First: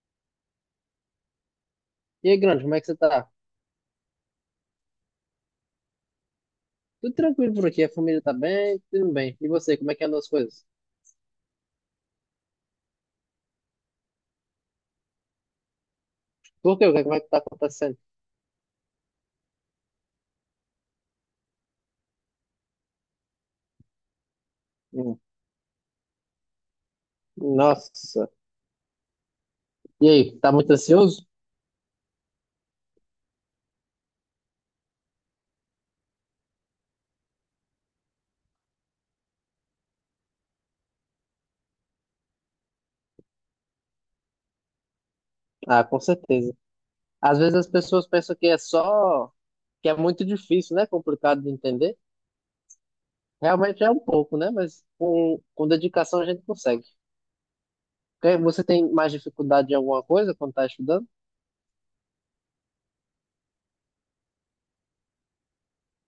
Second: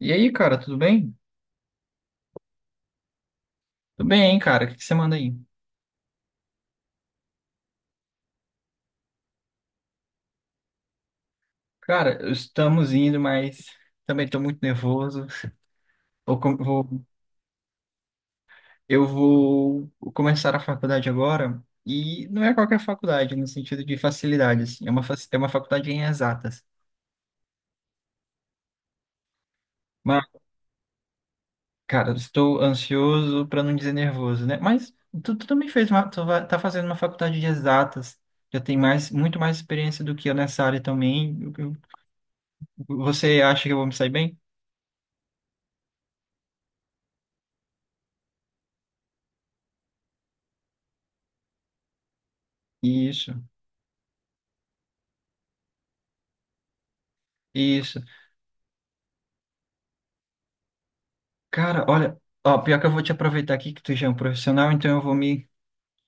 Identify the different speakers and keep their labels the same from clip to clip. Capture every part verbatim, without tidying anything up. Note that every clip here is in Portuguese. Speaker 1: E aí, cara, tudo bem?
Speaker 2: E aí, grande, como é que você tá?
Speaker 1: Tudo bem, hein, cara? O que que você manda aí?
Speaker 2: Tudo tranquilo por aqui, a família tá bem, tudo bem. E você, como é que andam as coisas?
Speaker 1: Cara, estamos indo, mas também estou muito nervoso. Vou com-
Speaker 2: Por quê? O que
Speaker 1: vou-
Speaker 2: é que vai estar acontecendo?
Speaker 1: eu vou começar a faculdade agora, e não é qualquer faculdade, no sentido de facilidade, assim. É uma,
Speaker 2: Hum.
Speaker 1: fac- é uma faculdade em exatas.
Speaker 2: Nossa. E
Speaker 1: Mas,
Speaker 2: aí, tá muito ansioso?
Speaker 1: cara, eu estou ansioso para não dizer nervoso, né? Mas tu, tu também fez uma, tu vai- tá fazendo uma faculdade de exatas. Já tem mais, muito mais experiência do que eu nessa área também. Eu- eu- Você acha que eu vou me sair bem?
Speaker 2: Ah, com certeza. Às vezes as pessoas pensam que é só, que é muito difícil, né? Complicado de entender.
Speaker 1: Isso,
Speaker 2: Realmente é um pouco, né? Mas com, com dedicação a gente consegue.
Speaker 1: isso.
Speaker 2: Quer- Você tem mais dificuldade em alguma coisa quando tá estudando?
Speaker 1: Cara, olha, ó, pior que eu vou te aproveitar aqui que tu já é um profissional, então eu vou me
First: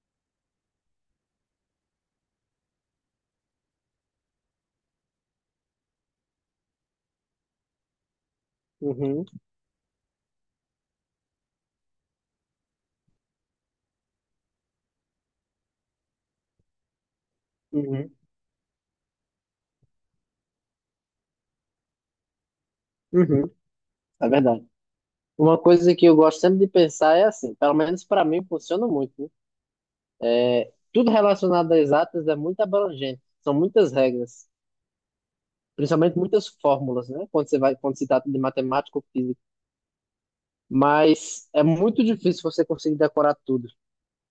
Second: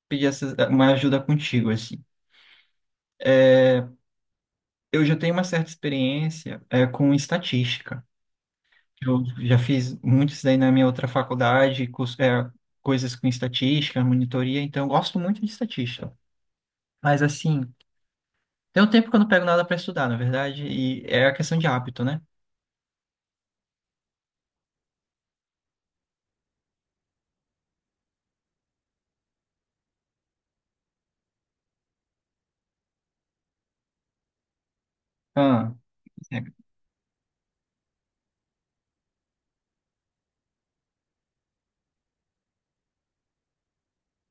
Speaker 1: pedir essa- uma ajuda contigo, assim. Eu já tenho uma certa experiência, é, com estatística. Eu
Speaker 2: Uhum,
Speaker 1: já fiz muito isso daí na minha outra faculdade, cus- é, coisas com estatística, monitoria, então eu gosto muito de estatística. Mas assim,
Speaker 2: uhum,
Speaker 1: tem um tempo que eu não pego nada para estudar, na verdade, e é a questão de hábito, né?
Speaker 2: uhum. É verdade. Uma coisa que eu gosto sempre de pensar é assim, pelo menos para mim funciona muito, né? Tudo relacionado a exatas é muito abrangente. São muitas regras,
Speaker 1: Ah,
Speaker 2: principalmente
Speaker 1: é,
Speaker 2: muitas fórmulas, né? Quando você vai, quando se trata de matemática ou física. Mas é muito difícil você conseguir decorar tudo.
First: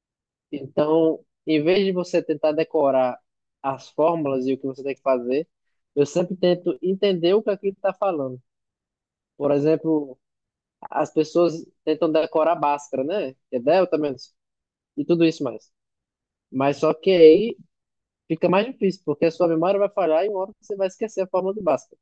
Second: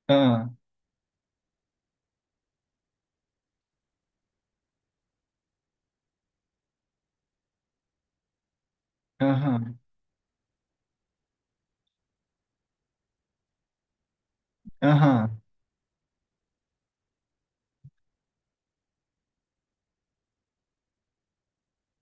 Speaker 1: ah,
Speaker 2: Então, em vez de você tentar decorar as fórmulas e o que você tem que fazer, eu sempre tento entender o que aquilo está falando. Por
Speaker 1: aham,
Speaker 2: exemplo, as pessoas tentam decorar Bhaskara, né? Que é delta menos e tudo
Speaker 1: aham.
Speaker 2: isso mais. Mas só que aí fica mais difícil, porque a sua memória vai falhar e uma hora você vai esquecer a fórmula de Bhaskara.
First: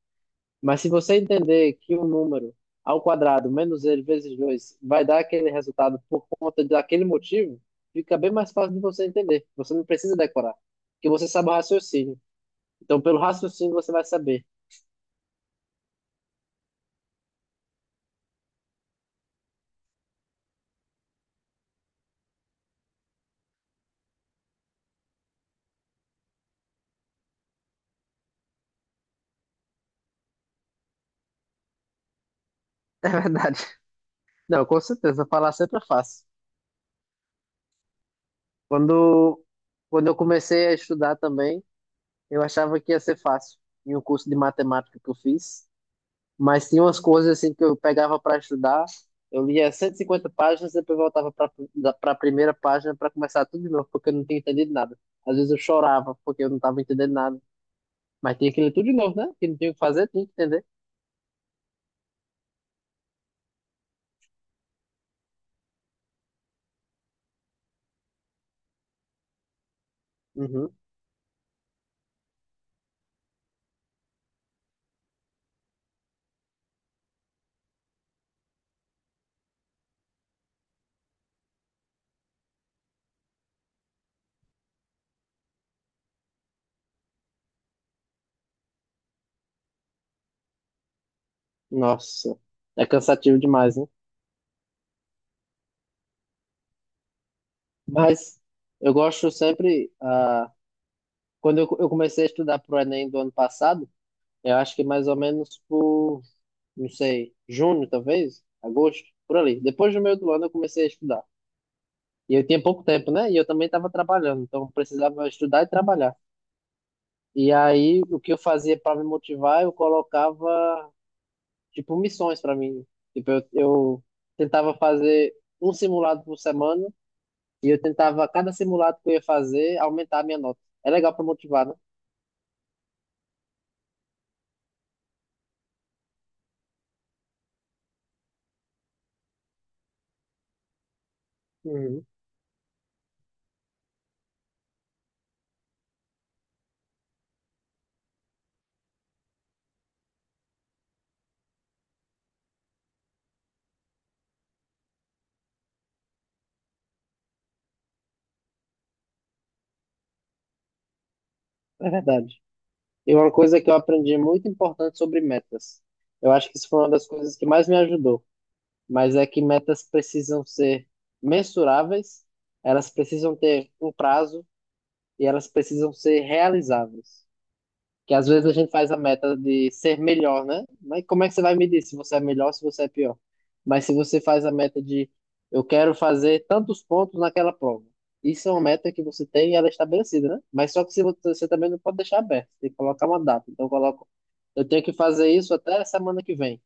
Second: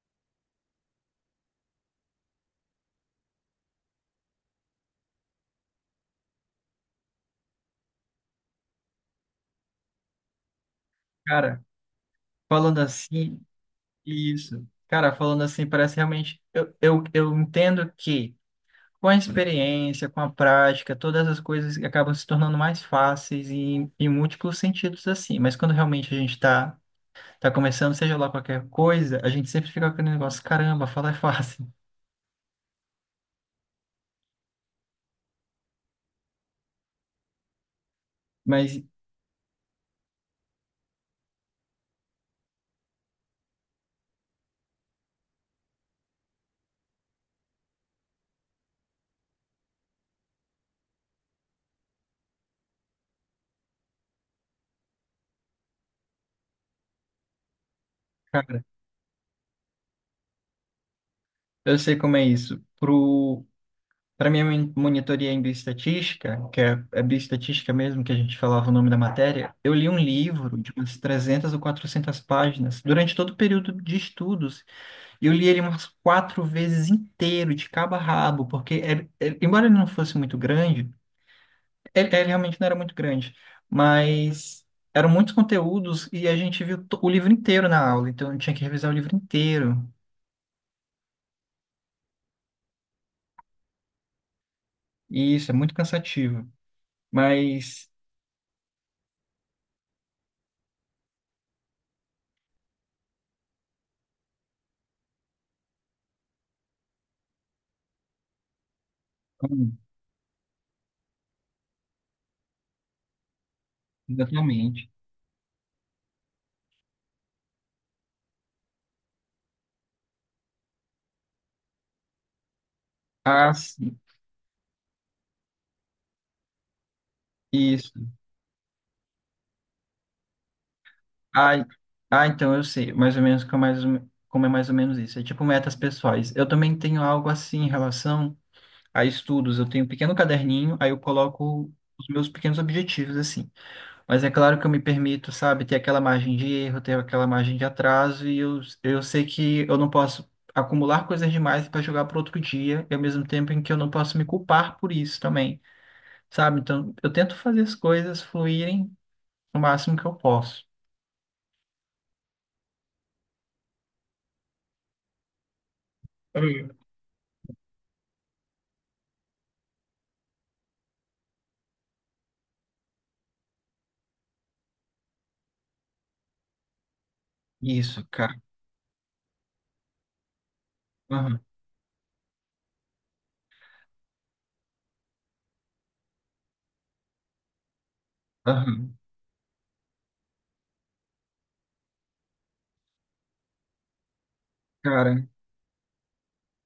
Speaker 2: Mas se você entender que um número ao quadrado menos ele vezes dois vai dar aquele resultado por conta daquele motivo, fica bem mais fácil de você entender. Você não precisa decorar, porque você sabe o
Speaker 1: Cara,
Speaker 2: raciocínio.
Speaker 1: falando
Speaker 2: Então, pelo
Speaker 1: assim.
Speaker 2: raciocínio, você vai saber.
Speaker 1: Isso. Cara, falando assim, parece realmente. Eu, eu, eu entendo que, com a experiência, com a prática, todas as coisas acabam se tornando mais fáceis e em múltiplos sentidos assim. Mas quando realmente a gente tá, tá começando, seja lá qualquer coisa, a gente sempre fica com aquele negócio, caramba, falar é fácil.
Speaker 2: É verdade. Não, com certeza, falar sempre é fácil.
Speaker 1: Mas,
Speaker 2: Quando, quando eu comecei a estudar também, eu achava que ia ser fácil. Em um curso de matemática que eu fiz, mas tinha umas coisas assim que eu pegava para estudar, eu lia cento e cinquenta páginas, depois voltava para a primeira página para começar tudo de novo, porque eu não tinha entendido nada. Às vezes eu chorava porque eu não estava entendendo nada, mas tinha que
Speaker 1: cara,
Speaker 2: ler tudo de novo, né? Que não tinha o que fazer, tinha que entender.
Speaker 1: eu sei como é isso. Para minha mon- monitoria em bioestatística, que é é bioestatística mesmo, que a gente falava o nome da matéria, eu li um livro de
Speaker 2: Uhum.
Speaker 1: umas trezentas ou quatrocentas páginas durante todo o período de estudos. E eu li ele umas quatro vezes inteiro, de cabo a rabo, porque, ele- ele- embora ele não fosse muito grande, ele, ele realmente não era muito grande, mas eram muitos conteúdos e a gente viu to- o livro inteiro na aula, então eu tinha que revisar o livro inteiro.
Speaker 2: Nossa, é cansativo demais, né?
Speaker 1: E isso é muito cansativo. Mas,
Speaker 2: Mas eu gosto sempre, ah, quando eu, eu comecei a estudar para o Enem do ano passado, eu acho que mais ou menos por, não sei, junho talvez, agosto, por ali.
Speaker 1: hum,
Speaker 2: Depois do meio do ano eu comecei a estudar. E eu tinha pouco tempo, né? E eu também estava trabalhando, então eu
Speaker 1: exatamente.
Speaker 2: precisava estudar e trabalhar. E aí, o que eu fazia para me motivar, eu colocava, tipo, missões para mim. Tipo, eu,
Speaker 1: As
Speaker 2: eu tentava fazer um simulado por semana e eu
Speaker 1: Isso.
Speaker 2: tentava, a cada simulado que eu ia fazer, aumentar a minha nota. É legal para
Speaker 1: Ah,
Speaker 2: motivar, né?
Speaker 1: ah, então eu sei, mais ou menos como é mais, ou me- como é mais ou menos isso. É tipo metas pessoais. Eu também tenho algo assim em relação a estudos. Eu tenho um pequeno caderninho, aí eu coloco
Speaker 2: Uhum.
Speaker 1: os meus pequenos objetivos assim. Mas é claro que eu me permito, sabe, ter aquela margem de erro, ter aquela margem de atraso, e eu, eu sei que eu não posso acumular coisas demais para jogar para outro dia, e ao mesmo tempo em que eu não posso me culpar por isso também, sabe? Então eu tento fazer as coisas fluírem o máximo que eu posso.
Speaker 2: É verdade. E uma coisa que eu aprendi muito importante sobre metas. Eu acho que isso foi uma das coisas que mais me ajudou. Mas é que metas precisam ser mensuráveis, elas precisam ter um prazo e elas precisam ser realizáveis.
Speaker 1: Isso,
Speaker 2: Que às
Speaker 1: cara.
Speaker 2: vezes a gente faz a meta de ser melhor, né? Mas como é que
Speaker 1: Aham,
Speaker 2: você vai medir se você é melhor, se você é pior? Mas se você faz a meta de eu quero fazer tantos pontos naquela prova. Isso é uma meta
Speaker 1: aham.
Speaker 2: que você tem e ela é estabelecida, né? Mas só que se você, você também não pode deixar aberto, tem que colocar uma data. Então coloca, eu tenho que
Speaker 1: Cara,
Speaker 2: fazer isso até semana que vem.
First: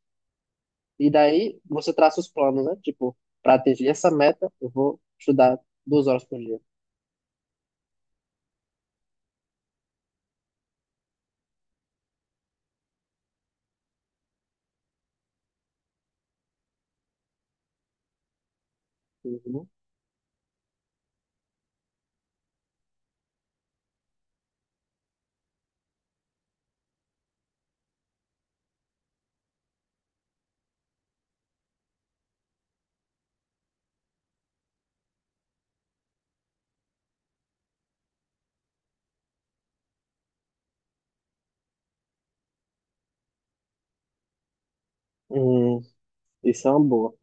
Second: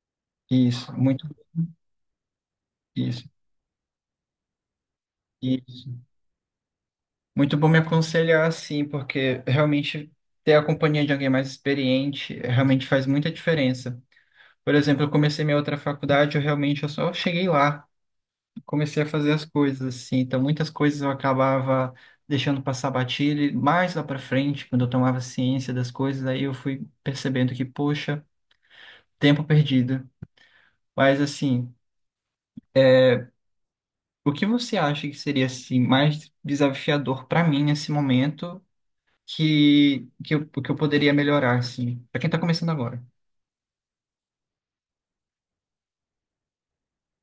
Speaker 1: isso,
Speaker 2: E
Speaker 1: muito,
Speaker 2: daí você traça os planos, né? Tipo,
Speaker 1: isso,
Speaker 2: para atingir essa meta, eu vou estudar
Speaker 1: isso.
Speaker 2: duas horas por dia.
Speaker 1: Muito bom me aconselhar assim, porque realmente ter a companhia de alguém mais experiente, eh, realmente faz muita diferença. Por exemplo, eu comecei minha outra faculdade, eu realmente eu só cheguei lá, comecei a fazer as
Speaker 2: Uhum.
Speaker 1: coisas assim, então muitas coisas eu acabava deixando passar batido, e mais lá para frente, quando eu tomava ciência das coisas, aí eu fui percebendo que, poxa, tempo perdido. Mas assim, o que você acha que seria assim mais desafiador para mim nesse momento, que que eu, que eu poderia melhorar assim, para quem tá começando agora?
Speaker 2: Hum, isso é uma boa.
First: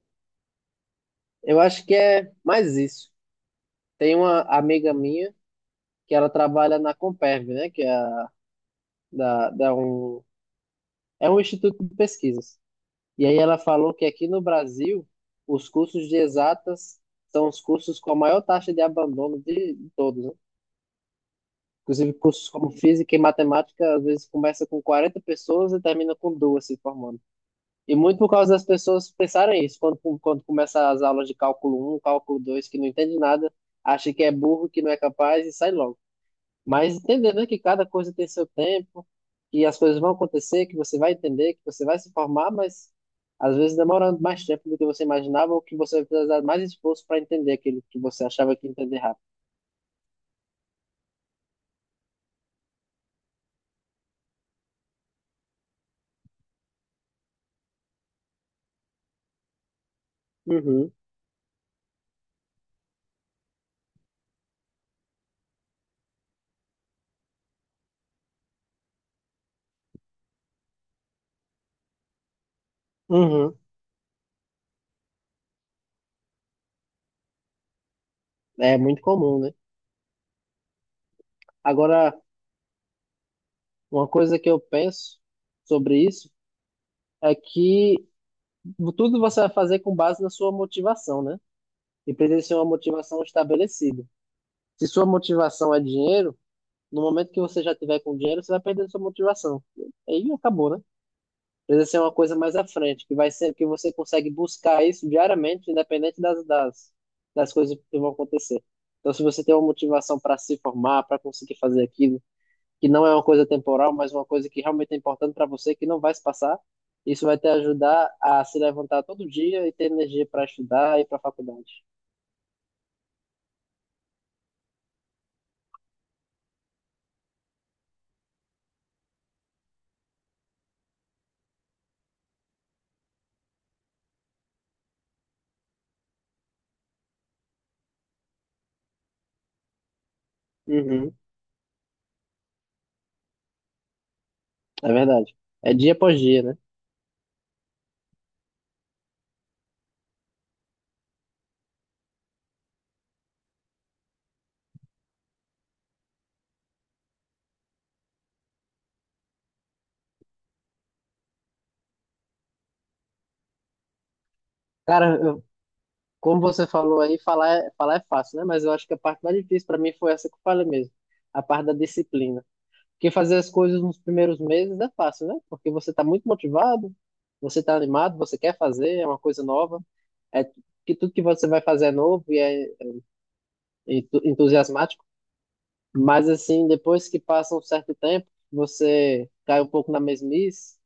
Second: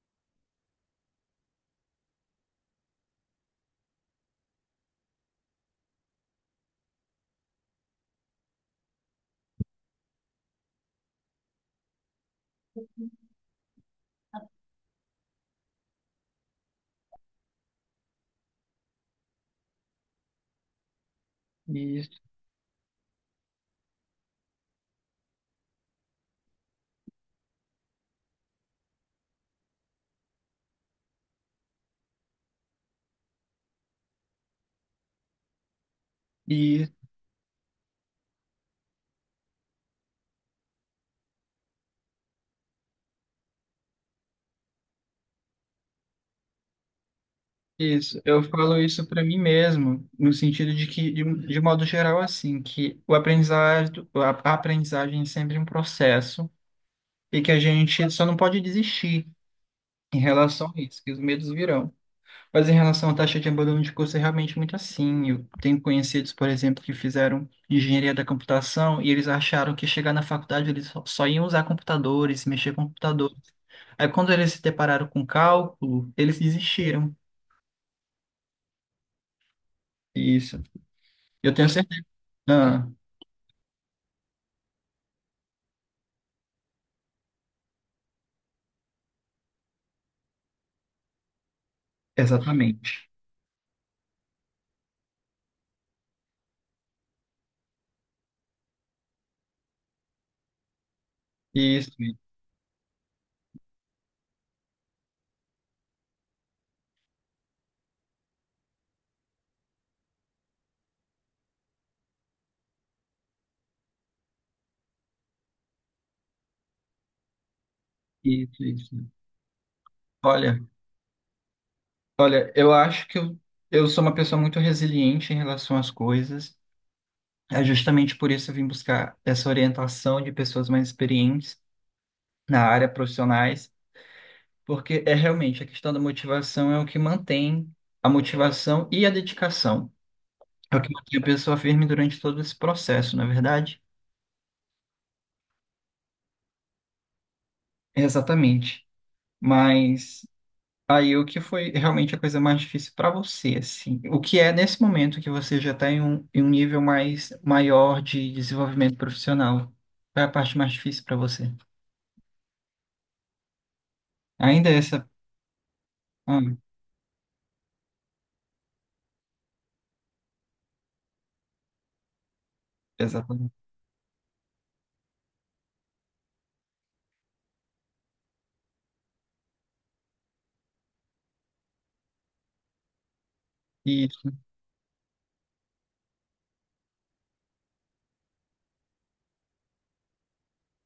Speaker 2: Eu acho que é mais isso. Tem uma amiga minha que ela trabalha na Comperv, né? Que é, a- da, da um, é um instituto de pesquisas. E aí ela falou que aqui no Brasil, os cursos de exatas são os cursos com a maior taxa de abandono de de todos, né? Inclusive,
Speaker 1: Isso,
Speaker 2: cursos como física e matemática, às vezes começa com quarenta pessoas e termina com duas se formando. E muito por causa das pessoas pensarem isso, quando, quando começa as aulas de cálculo um cálculo dois que não entende nada, acha que é burro, que não é capaz e sai logo. Mas
Speaker 1: isso,
Speaker 2: entendendo que cada coisa tem seu tempo, que as coisas vão acontecer, que você vai entender, que você vai se formar, mas às vezes demorando mais tempo do que você imaginava ou que você vai precisar de mais esforço para entender aquilo que
Speaker 1: isso.
Speaker 2: você
Speaker 1: Eu
Speaker 2: achava que ia
Speaker 1: falo
Speaker 2: entender
Speaker 1: isso
Speaker 2: rápido.
Speaker 1: para mim mesmo, no sentido de que de, um- de modo geral assim, que o aprendizado, a, a aprendizagem é sempre um processo e que a gente só não pode desistir em relação a
Speaker 2: Uhum,
Speaker 1: isso, que os medos virão. Mas em relação à taxa de abandono de curso, é realmente muito assim. Eu tenho conhecidos, por exemplo, que fizeram engenharia da computação e eles acharam que, chegar na faculdade, eles só só iam usar computadores, mexer com computadores.
Speaker 2: uhum.
Speaker 1: Aí quando eles se depararam com cálculo, eles desistiram.
Speaker 2: É muito comum, né?
Speaker 1: Isso. Eu tenho certeza.
Speaker 2: Agora,
Speaker 1: Ah,
Speaker 2: uma coisa que eu penso sobre isso é que tudo você vai fazer com base na sua motivação, né? E precisa ser uma
Speaker 1: exatamente.
Speaker 2: motivação estabelecida. Se sua motivação é dinheiro, no momento que você já tiver com dinheiro, você vai perder sua motivação. Aí acabou, né? Precisa
Speaker 1: Isso,
Speaker 2: ser uma coisa mais à frente, que vai ser que você consegue buscar isso diariamente, independente das, das, das coisas que vão acontecer. Então, se você tem uma motivação para se formar, para conseguir fazer aquilo, que não é uma coisa temporal, mas uma coisa que realmente é importante para você, que não vai se passar. Isso vai te ajudar a se
Speaker 1: isso, isso.
Speaker 2: levantar todo dia e ter energia para
Speaker 1: Olha,
Speaker 2: estudar e para faculdade.
Speaker 1: olha, eu acho que eu, eu sou uma pessoa muito resiliente em relação às coisas. É justamente por isso que eu vim buscar essa orientação de pessoas mais experientes na área, profissionais, porque é realmente a questão da motivação, é o que mantém a motivação e a dedicação. É o que
Speaker 2: Uhum,
Speaker 1: mantém a pessoa firme durante todo esse processo, não é verdade?
Speaker 2: é verdade. É dia após dia, né?
Speaker 1: Exatamente. Mas aí o que foi realmente a coisa mais difícil para você, assim? O que é nesse momento que você já está em um, em um nível mais maior de desenvolvimento profissional? Qual é a parte mais difícil para você? Ainda é essa.
Speaker 2: Cara, eu, como
Speaker 1: Ah,
Speaker 2: você falou aí, falar é, falar é fácil, né? Mas eu acho que a parte mais difícil para mim foi essa que eu falei mesmo, a parte da disciplina. Porque fazer as
Speaker 1: exatamente.
Speaker 2: coisas nos primeiros meses é fácil, né? Porque você está muito motivado, você está animado, você quer fazer, é uma coisa nova, é que tudo que você vai fazer é novo e é entu- entusiasmático, mas assim, depois que passa um certo tempo, você cai um pouco na mesmice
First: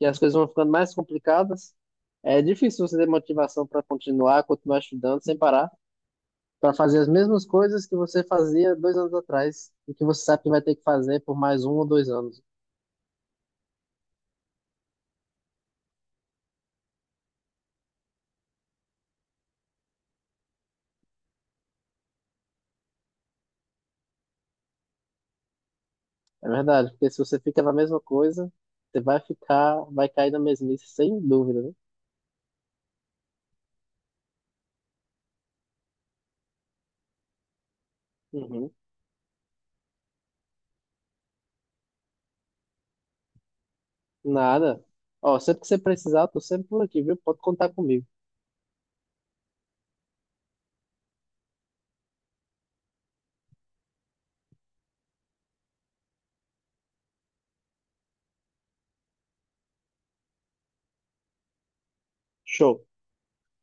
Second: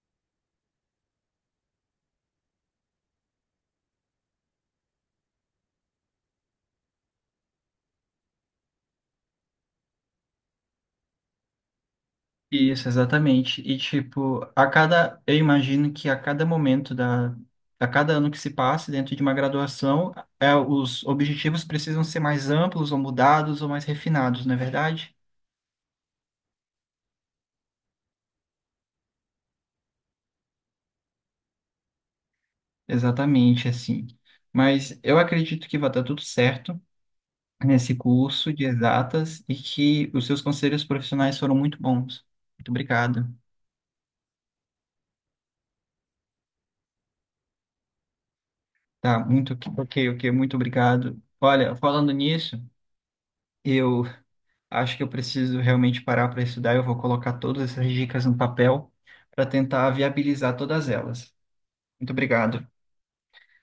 Speaker 2: e as coisas vão ficando mais complicadas. É difícil você ter motivação para continuar, continuar estudando sem parar, para fazer as mesmas coisas que você fazia dois anos atrás e que você sabe que vai ter que fazer por mais um ou dois anos.
Speaker 1: Isso, exatamente. E tipo, a cada, eu imagino que a cada momento da, a cada ano que se passe dentro de uma graduação, é, os objetivos precisam ser mais amplos, ou mudados, ou mais refinados, não é verdade?
Speaker 2: É verdade, porque se você fica na mesma coisa, você vai ficar, vai cair na mesmice, sem dúvida, né?
Speaker 1: Exatamente, assim. Mas eu acredito que vai dar tudo certo nesse curso de
Speaker 2: Uhum.
Speaker 1: exatas e que os seus conselhos profissionais foram muito bons. Muito obrigado.
Speaker 2: Nada. Ó, sempre que você precisar, tô sempre por aqui, viu? Pode contar comigo.
Speaker 1: Tá, muito ok, ok, ok, muito obrigado. Olha, falando nisso, eu acho que eu preciso realmente parar para estudar. Eu vou colocar todas essas dicas no papel para tentar viabilizar todas elas. Muito obrigado.
Speaker 2: Show.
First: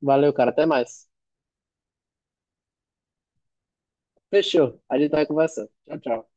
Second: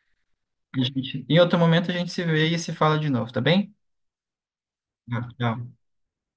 Speaker 2: Valeu, cara. Até
Speaker 1: A
Speaker 2: mais.
Speaker 1: gente- em outro momento a gente se vê e se fala de novo, tá bem?
Speaker 2: Fechou. A gente
Speaker 1: Tá,
Speaker 2: vai
Speaker 1: tchau.
Speaker 2: conversando. Tchau, tchau.